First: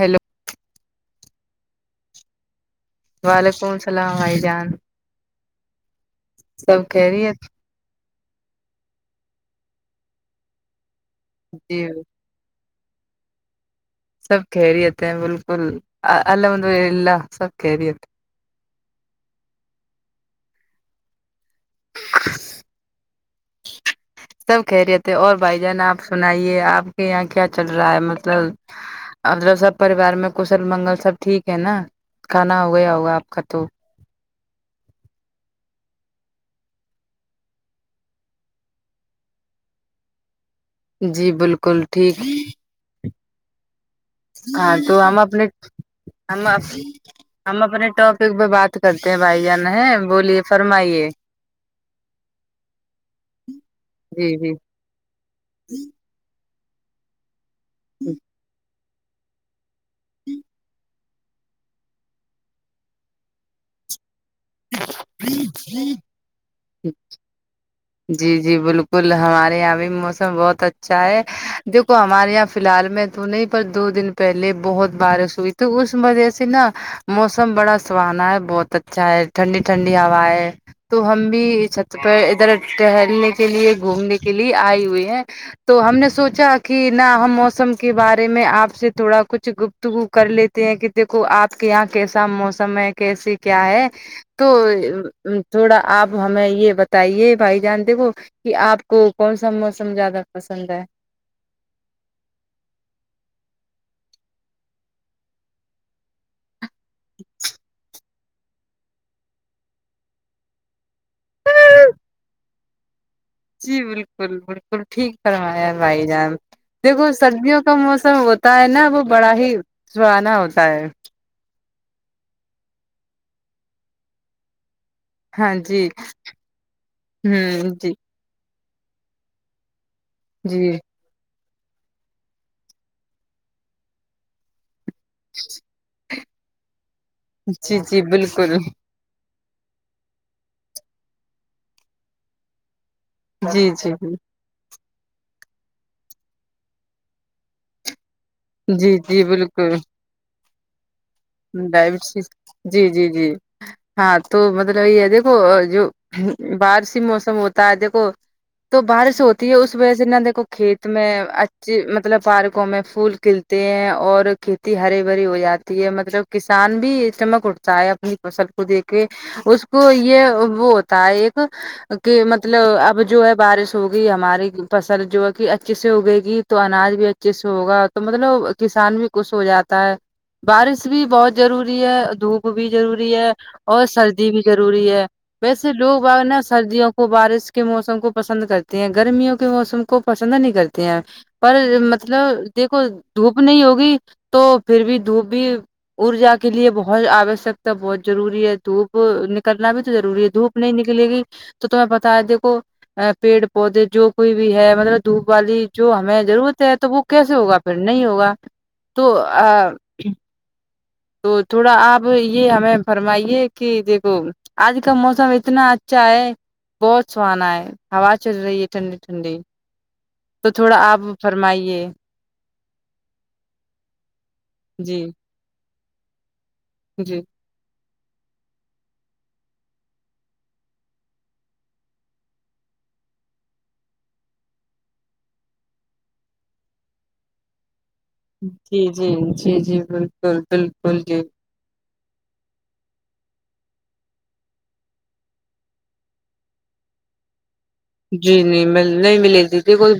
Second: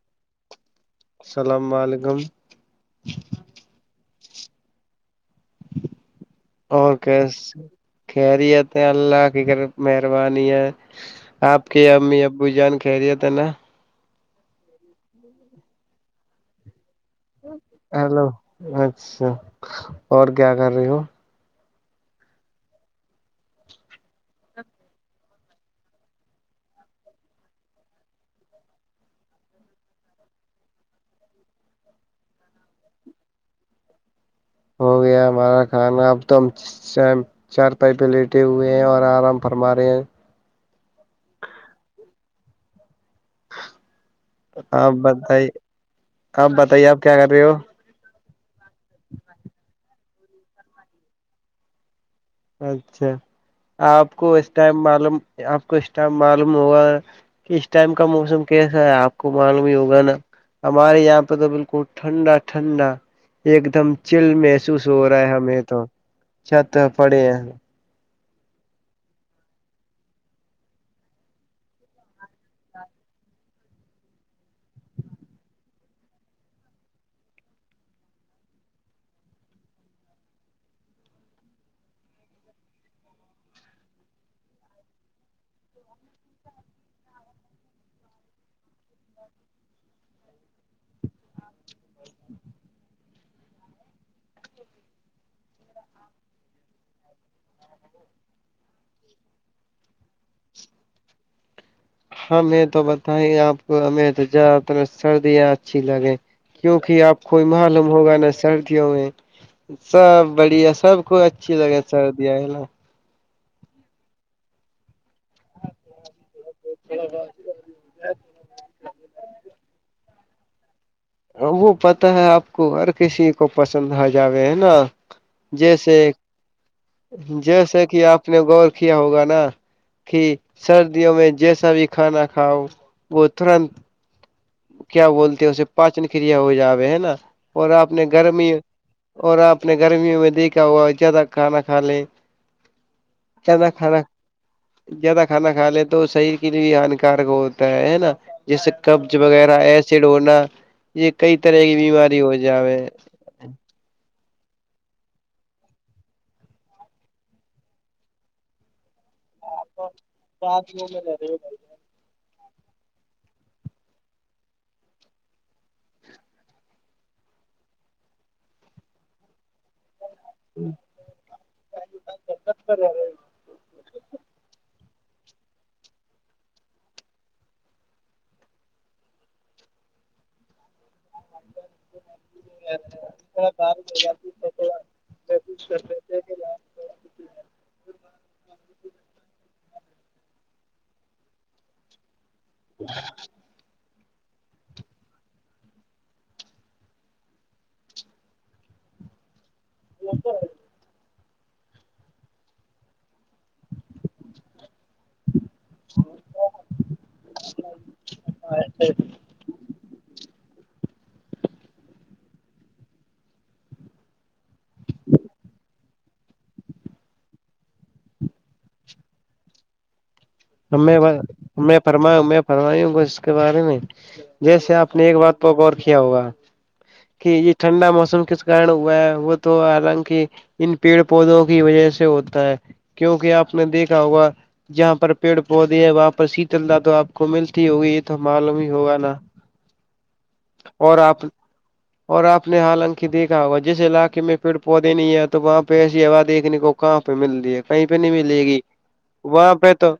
hello السلام علیکم وعلیکم السلام عھائی جان سب اور کی خیریت کہرییت اللہ فکر مہربانی ہے آپ جی کی امی ابو جان خیریت ہے نا سب خریتے ہیں بالکل اللہ ملہ ہیلو اچھا اور کیا کر رہی ہو [unintelligible] سب کہہ رہے تھے اور بھائی جان آپ سنائیے آپ کے یہاں کیا چل رہا ہے مطلب اور سب پریوار میں کشل منگل سب ٹھیک ہے نا کھانا ہو گیا ہوگا آپ کا تو ہو گیا ہمارا کھانا اب تو سیم چر پائپیں لیٹے ہوئے ہیں اور آرام فرما رہے ہیں جی بالکل ٹھیک ہاں آپ تو ہم اپنے بتائی ہم آپ بتائیے آپ کیا کر رہے ہم ہو اپنے ٹپ ایک ب بات کرتے ہیں بھائی جان ہے بولیے فرمائیے اچھا آپ کو جی اس جی ٹائم معلوم آپ کو اس ٹائم معلوم ہوگا اس ٹائم کا موسم کیسا ہے آپ کو معلوم ہی ہوگا نا ہمارے یہاں پہ تو بالکل ٹھنڈا ٹھنڈا ایک دم چل میں محسوس ہو رہا ہے ہمیں تو چھت پڑے ہیں جی جی بالکل ہمارے یہاں بھی موسم بہت اچھا ہے دیکھو ہمارے یہاں فی الحال میں تو نہیں پر دو دن پہلے بہت بارش ہوئی ت اس وجہ سے نا موسم بڑا سہانا ہے بہت اچھا ہے ٹھنڈی ٹھنڈی ہوا ہے تو ہم بھی چھت پر ادھر ٹہلنے کے لیے گھومنے کے لیے آئے ہوئے ہیں تو ہم نے سوچا کہ نہ ہم موسم کے بارے میں آپ سے تھوڑا کچھ گ تو وہ کر لیتے ہیں کہ دیکھو آپ کے یہاں کیسا موسم ہے کیسے کیا ہے تو تھوڑا آپ ہمیں یہ بتائیے بھائی جان دیکھو کہ آپ کو کون سا موسم زیادہ پسند ہے ہمیں تو بتائی آپ کو ہمیں تو زیادہ تر سردیاں اچھی لگے کیونکہ آپ کوئی معلوم ہوگا نا سردیوں میں سب بڑھیا سب کو اچھی لگے سردی آئے ن جی بالکل بالکل ٹھیک فرمایا بھائی جان دیکھو سردیوں موسم ہوتا ہے نا وہ بڑا ہی سہانا ہوتا ہے وہ پتا ہے آپ کو ہر کسی کو پسند آ جاوے ہے نا ہاں جی جیسے ہوں جیسے جی کہ آپ نے غور کیا ہوگا نا کہ جی سر میں جیسا بھی کھانا کھاؤ وہ ترنت کیا بولتے ہیں اسے پاچن کیا ہو جاوے ہے نا اور جی آپ جی نے گرمی بالکل اور آپ نے گرمیوں میں دیکھا ہوا زیادہ کھانا کھا لیں زیادہ جی جی کھانا زیادہ کھانا کھا لے تو شریر کے لیے بھی ہان کارک ہوتا ہے ہے نا جیسے جی کب ک جی وغیرہ بالکل ایسڈ ہونا یہ کئی طرح کی بیماری ڈائبٹیز ہو جاوے جی جی جی ہاں تو مطلب یہ ہے دیکھو جو بارش موسم ہوتا ہے دیکھو تو بارش ہوتی ہے اس وجہ سے نہا دیکھو کھیت میںچ جی مطلب پارکوں میں پھول کھلتے ہیں اور کھیتی ہری بھری ہو جاتی ہے م مطلب کسان بھی چمک اھتا ہے اپنی فصل کو دیک کے اس کو یہ وہ ہوتا ہے ایک کہ مطلب اب جو ہے بارش ہوگی ہماری فصل جو ہے کہ اچھے سے اگے گی تو اناج بھی اچھے سے ہوگا تو مطلب کسان بھی خش ہو جاتا ہے بارش بھی بہت ضروری ہے دھوپ بھی ضروری ہے اور سردی بھی ضروری ہے ویسے لوگ اورنا سردیوں کو بارش کے موسم کو پسند کرتے ہیں گرمیوں کے موسم کو کو پسند نہیں کرتے ہیں پر مطلب دیکھو دھوپ نہیں ہوگی تو پھر بھی دھوپ بھی ارجا کے لیے بہت آوشکتا بہت ضروری ہے دھوپ وہ نکلنا بھی تو ضروری ہے دھوپ نہیں نکلے گی تو تمہیں بتایا دیکھو پیڑ پودے جو کوئی بھی ہے مطلب دھوپ والی جو ہمیں ضرورت ہے تو وہ کیسے ہوگا پھر نہیں ہوگا تو تو تھوڑا آپ یہ ہمیں فرمائیے کہ دیکھو آج کا موسم اتنا اچھا ہے بہت سہانا ہے ہوا چل رہی ہے ٹھنڈی ٹھنڈی تو تھوڑا ہم آپ ہم فرمائیے فرما فرمائیوں گے اس کے بارے میں جیسے آپ جی نے ایک بات پ غور کیا ہوگا جی کہ یہ ٹھنڈا موسم کے کارن ہوا ہے وہ تو حالانکہ ان پیڑ پودوں کی وجہ سے ہوتا ہے کیونکہ آپ نے دیکھا ہوگا جہاں پر پیڑ پودے ہے وہاں پر شیتل د تو آپ کو ملتی ہوگی تو معلوم ہی جی ہوگا نا جی جی جی بالکل اور بالکل جی آپ اور آپ نے حالانک دیکھا ہوگا جس علاقے میں پیڑ پودے نہیں ہے تو وہاں پہ ایسی ہوا دیکھنے کو کہاں پہ مل رہی ہے کہیں پہ نہیں جی ملے گی نہیں مل نہیں ملے وہاں دی پہ تھی تو کوئی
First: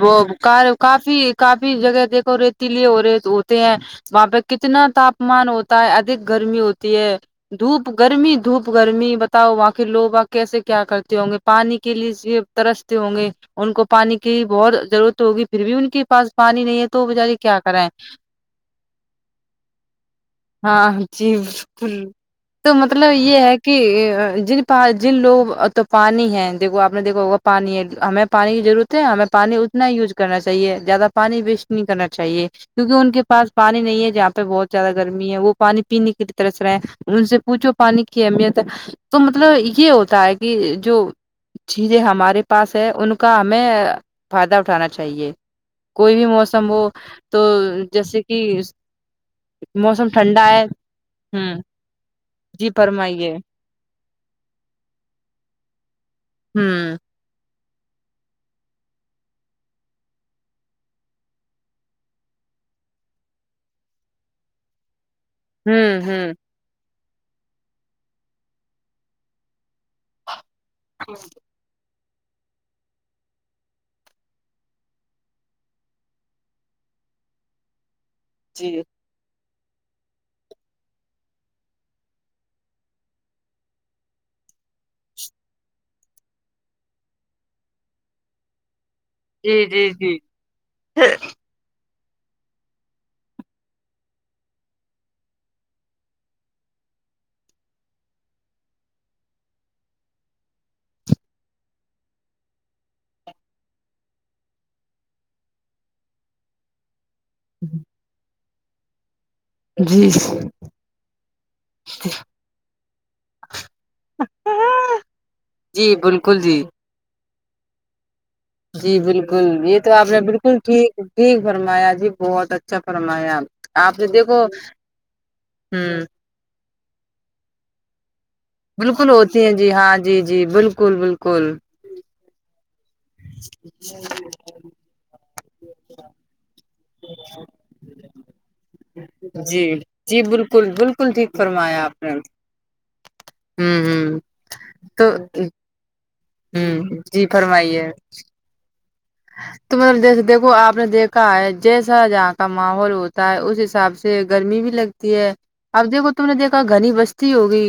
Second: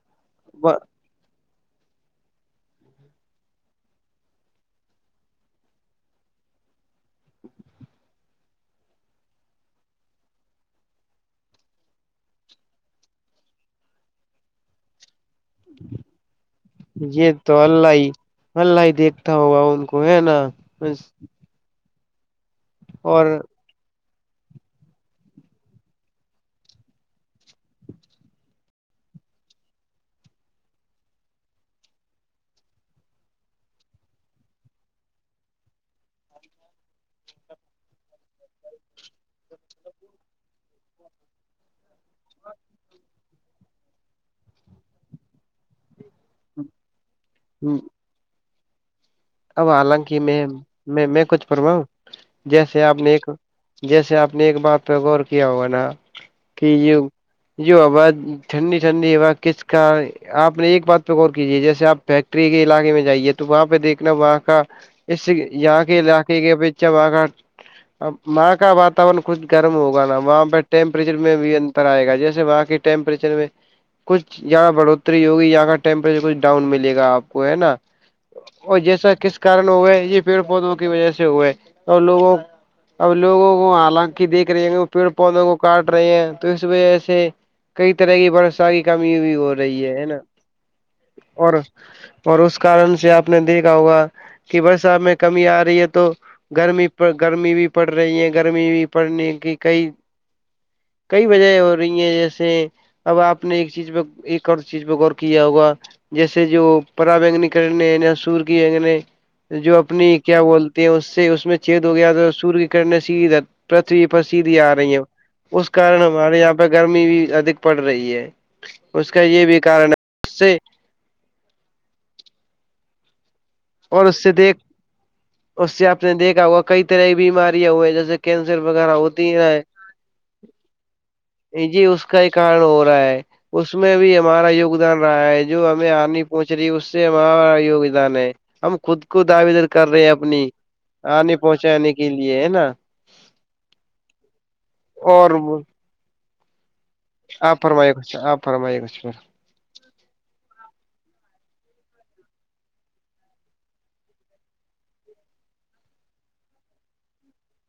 کار کافی کافی جگہ دیکھو ریتی لیے ہو رہے ہوتے ہیں وہاں پہ کتنا تاپمان ہوتا ہے ادھک گرمی ہوتی ہے دھوپ گرمی دھوپ گرمی بتاؤ وہاں کے لوگ آپ کیسے کیا کرتے ہوں گے پانی کے لیے ترستے ہوں گے ان کو پانی کی بہت ضرورت ہوگی پھر بھی ان کے پاس پانی نہیں ہے تو وہ یہ بیچاری تو کیا کرایں اللہ ہی اللہ ہی دیکھتا ہوگا ان کو ہے نا ہ تو مطلب اور یہ ہے کہ کہ جن پ جن لوگ تو پانی ہے دیکھو آپ نے دیکھو پانی ہے ہمیں پانی کی ضرورت ہے ہمیں پانی اتنا ہی یوز کرنا چاہیے زیادہ پانی ویسٹ نہیں کرنا چاہیے کیونکہ ان کے پاس پانی نہیں ہے جہاں پہ بہت زیادہ گرمی ہے وہ پانی پینے کے لیے ترس رہے ہیں ان سے پوھو پانی کی اہمیت ہے تو مطلب یہ ہوتا ہے کہ جو چیزیں ہمارے پاس ہے ان کا ہمیں فائدہ اٹھانا چاہیے کوئی بھی موسم ہو تو جیسے کہ اب موسم حالانکہ میں ٹھنڈا ہے میں میں ہ کچھ فوا ہوں جی جیسے آپ نے ایک فرمائیے جیسے آپ نے ایک بات پہ غور کیا ہوگا نا ھمم ی ا ٹھنڈی ٹھنڈی ہو کس کا آپ نے ایک بات پہ غور کیجیے جیسے آپ فیکٹری کے علاقے میں جائیے تو وہاں پہ دیکھ وہاں کا اس یہاں کے ہوں ہوں علاقے کے اچھا وہاں کا اب وہاں کا واتاورن خود گرم ہوگا نا وہاں پہ ٹیمپریچر میں بھی آئے گا جیسے وہاں کی ٹمپریچر میں کچھ یہاں بڑوتری ہوگی یہاں کا ٹیمپریچر کچھ ڈاؤن ملے گا آپ کو ہے نا جی اور جیسا کس کارن ہوا یہ پیڑ پودوں کی وجہ سے ہوئے اور لوگوں اب لوگوں کو حالانکہ دیکھ رہے ہیں وہ پیڑ پودوں کو کاٹ رہے ہیں تو اس وجہ سے کئی طرح یہ بر کی کمی بھی ہو جی جی رہی ہے نا جی اور اور اس کارن سے آپ آپ نے دیکھا ہوگا کہ برسات میں کمی آ رہی ہے تو گرمی گرمی بھی پڑ رہی ہے گرمی بھی پڑنے کی کئی کئی وجہ ہو رہی ہیں جیسے اب آپ نے ایک چیز پہ ایک اور چیز پہ غور کیا ہوگا جیسے جو پرا بینگنی کرنے سور کی اگنی جو جی اپنی کیا بول اس سے اس میں چد ہو گیا تو سور کی کرنے سےیھر پرتھوی پر سیدھی آ رہی ہے اس جی کارن ہمارے بالکل یہاں جی پہ گرمی بھی ادھک پڑ رہی ہے جی اس کا بالکل بھی یہ کارن تو ہے آپ نے اس بالکل سے ٹھیک ٹھیک فرمایا جی بہت اچھا فرمایا آپ اور نے اس سے دیکھو دیکھ اس سے ہوں آپ نے دیکھا ہوا کئی طرح کی بیماریاں ہوئے ہیں جیسے کینسر وغیرہ بالکل ہوتی ہے ہیں جی ہاں جی جی بالکل بالکل جی اس کا ہی کارن ہو رہا ہے اس میں بھی ہمارا یگدان رہا ہے جو ہمیں آنی پہنچ رہی ہے اس اس مہااروگدان ہے [unintelligible] کو دعوے جی در کر رہے ہیں جی اپنی بالکل بالکل ٹھیک آنے فرمایا پہنچانے آپ کے نے لیے ہے نا ھمم ہ تو اور ہوں جی آپ فرمائیے کچھ آپ فرمائیے گ سھر تو مطلب جیسے دیکھو آپ نے دیکھا ہے جیسا جہاں کا ماحول ہوتا ہے اس حساب سے گرمی بھی لگتی ہے اب دیکھو تم نے دیکھا گھنی بستی ہوگئی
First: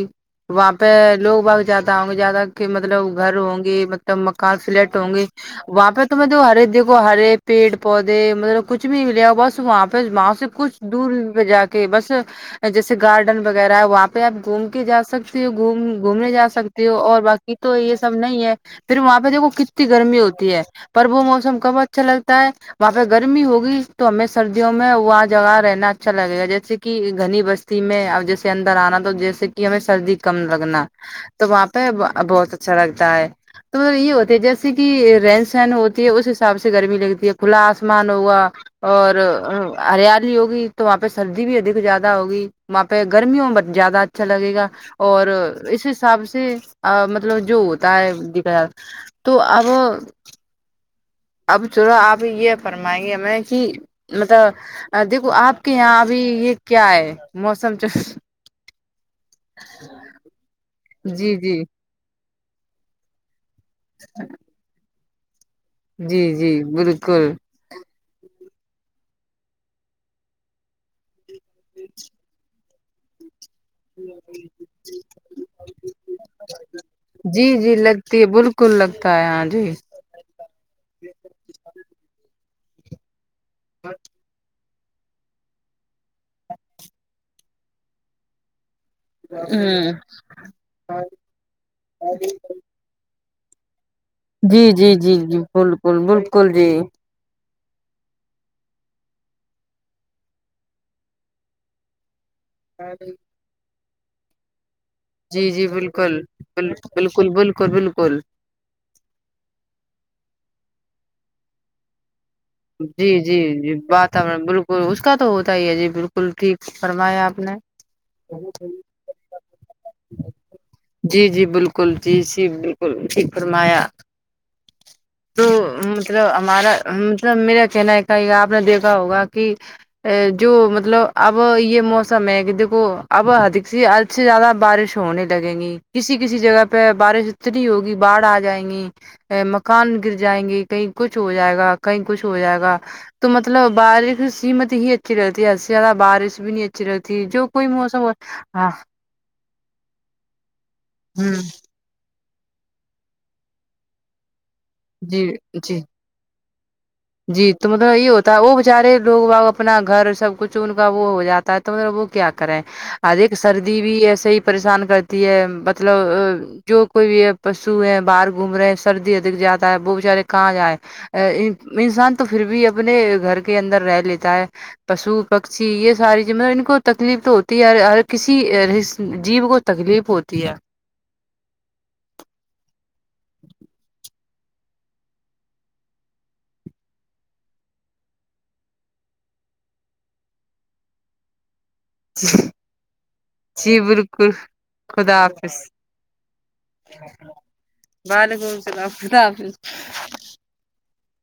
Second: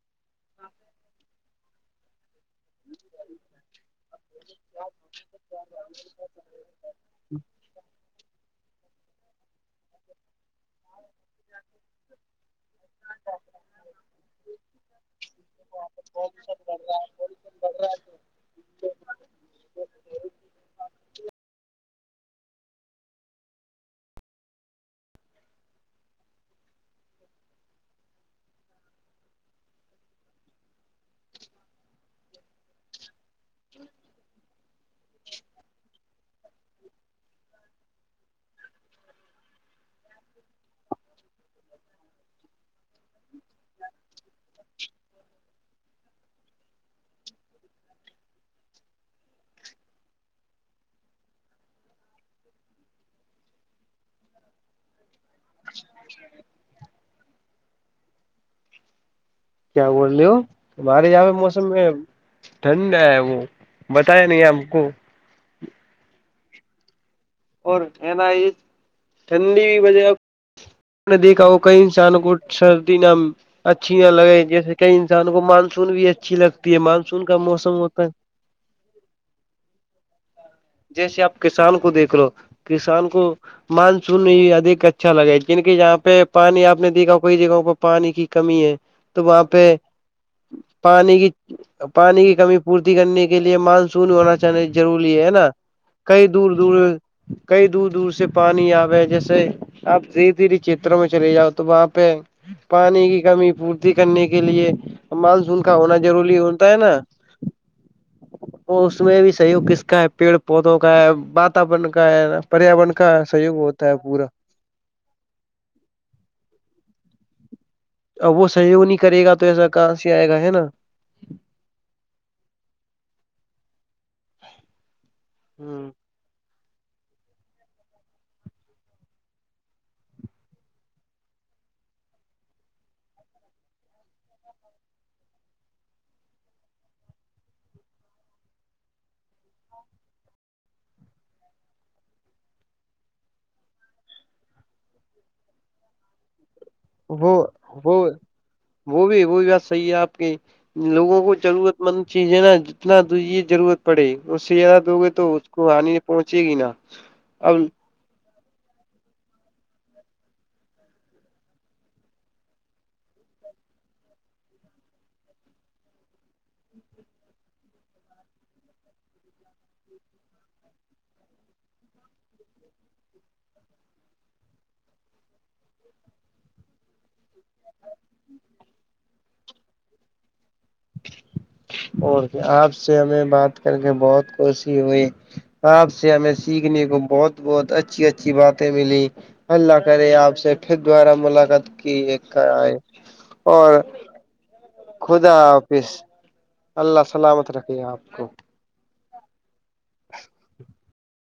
وہاں پہ لوگ بہت جاتدا ہوں گے جیادہ کہ مطلب گھر ہوں گی مطلب مکان فلیٹ ہوں گی تو میں د ہرے دیکھو ہرے پیڑ پود مطلب کچھ بھی ملیا بس واںپس وہاں سے کچھ دور پہ جا کے بس جیسے گارڈن وغیرہ ہے وہاں پہ آپ گھوم کے جا سکتے گوم گھومنے جا سکتے ہو اور باقی تو یہ سب نہیں ہے پھر وہاں پہ دیکھو کتنی گرمی ہوتی ہے پر وہ موسم کب اچھا لگتا ہے وہاں پہ گرمی ہوگی تو ہمیں سردیوں میں وہاں جگہ رہنا اچھا لگے گا جیسے کہ گھنی بست میں اور جیسے اندر آنا تو جیسے کہ ہمیں سردی کم لگنا تو وہاں پہ بہت اچھا لگتا ہے تو مط یہ ہوتی ہے جیسے کہ رین ن ہوتی ہے اس حساب سے گرمی لگتی ہے کھلا آسمان ہوا اور ہریالی ہوگی تو وہاں پہ سردی بھی ادک زیادہ ہوگی وہاں پہ گرمیوں میں زیادہ اچھا لگے گا اور اس حساب سے مطلب جو ہوتا ہے دھا ج تو اب اب چڑو آپ یہ فرمائیں گے میں کہ مطلب دیکھو آپ کے یہاں ابھی یہ کیا ہے موسم کیا بول رہے ہو ہمارے یہاں جی پہ جی موسم میں ٹھنڈ ہے وہ بتایا نہیں ہم کو جی جی بالکل اور ہے نا یہ ٹھنڈی کی وجہ ان نے دیکھا ہو کئی انسانوں کو سردی نہ اچھی نہ لگے جیسے کہئی انسانوں کو مانسون بھی اچھی لگتی ہے مانسون کا موسم ہوتا ہے یہ بالکل لگتا ہے ہاں جی جیسے آپ کسان کو دیکھ لو کسان کو مانسون میں ہی ادھیک اچھا لگا کنک یہہاں پہ پانی آپ نے دیکھا کئی جگہوں پہ پانی کی کمی ہے تو وہاں پہ ہوں پانی کی پانی کی کمی پورتی کرنے کے لیے مان سنی ہونا جی چاہے جی جی ضروری ہے جی نا بالکل کہیں بالکل دور جی دور کئی دور دور سے پانی آبئے ہے جیسے آپ ز دھیے چھیتروں میں چلے جاؤ تو وہاں پہ پانی کی کمی پورتی کرنے کے لیے جی مانسون جی کا ہونا بالکل ضروری ہوتا ہے نا بالکل بالکل بالکل وہ اس میں بھی سحیوگ کس کا ہے پیڑ پودوں کا ہے واتورن کا ہے نا پریاورن جی کا جی سہیوگ جی ہوتا ہے پورا واتاورن بالکل اس کا تو ہوتا ہی ہے جی بالکل ٹھیک فرمایا آپ نے اب وہ سہیوگ نہیں کرے گا تو ایسا کہاں سے آئے گا ہے نا جی جی بالکل جی جی بالکل ج فرمایا تو ہوں مطلب ہمارا مطلب میرا کہنا ہے کا ہی آپ نے دیکھا ہوگا کہ ا جو مطلب اب یہ موسم ہے کہ دیکھو اب ہدک س سے زیادہ بارش ہونے لگیں گی کسی کسی جگہ پہ بارش اتنی ہوگی باڑھ آ جائیں گی مکان گر جائیں گے کہیں کچھ ہو جائے گا کہیں کچھ ہو جائے گا تو مطلب بارش سیمت ہی اچھی رہتی ہے زیادہ بارش بھی نہیں ا چ رہتی جو وہ کوئی موسم وہ ہو ہاں وہ بھی وہ بھی بات صحیح ہے آپ کے لوگوں ہ کو ضرورت مند چیز ہے نا جتنا ضرورت پڑے اس سے زیادہ دو گے جی تو اس کو جی ہانی نہیں پہنچے گی نا جی اب تو م یہ ہوتا ہے وہ بچارے لوگ باؤ اپنا گھر سب کچھ ان کا وہ ہو جاتا ہے تو مطلب وہ کیا کرے ا ایک سردی بھی ایسے ہی پریشان کرتی ہے مطلب جو کوئی بھی ہے پشو ہے باہر گھوم رہے ہیں سردی ادھک جاتا ہے وہ بچارے کہاں جائیں ا انسان تو پھر بھی اپنے گھر کے اندر رہ لیتا ہے پشو پکشی یہ ساری چیزیں مطلب ان کو تکلیف تو ہوتی ہے ہر کسی جیب کو تکلیف ہوتی ہے اور آپ سے ہمیں بات کر کے بہت کوشی ہوئی آپ سے ہمیں سیکھنے کو بہت بہت اچھی اچھی باتیں ملی اللہ کرے آپ سے پھر دوبارہ ملاقات کی کرئے اور خ خدا حافظ اللہ سلامت رکھے آپ کو بالگ [unintelligible]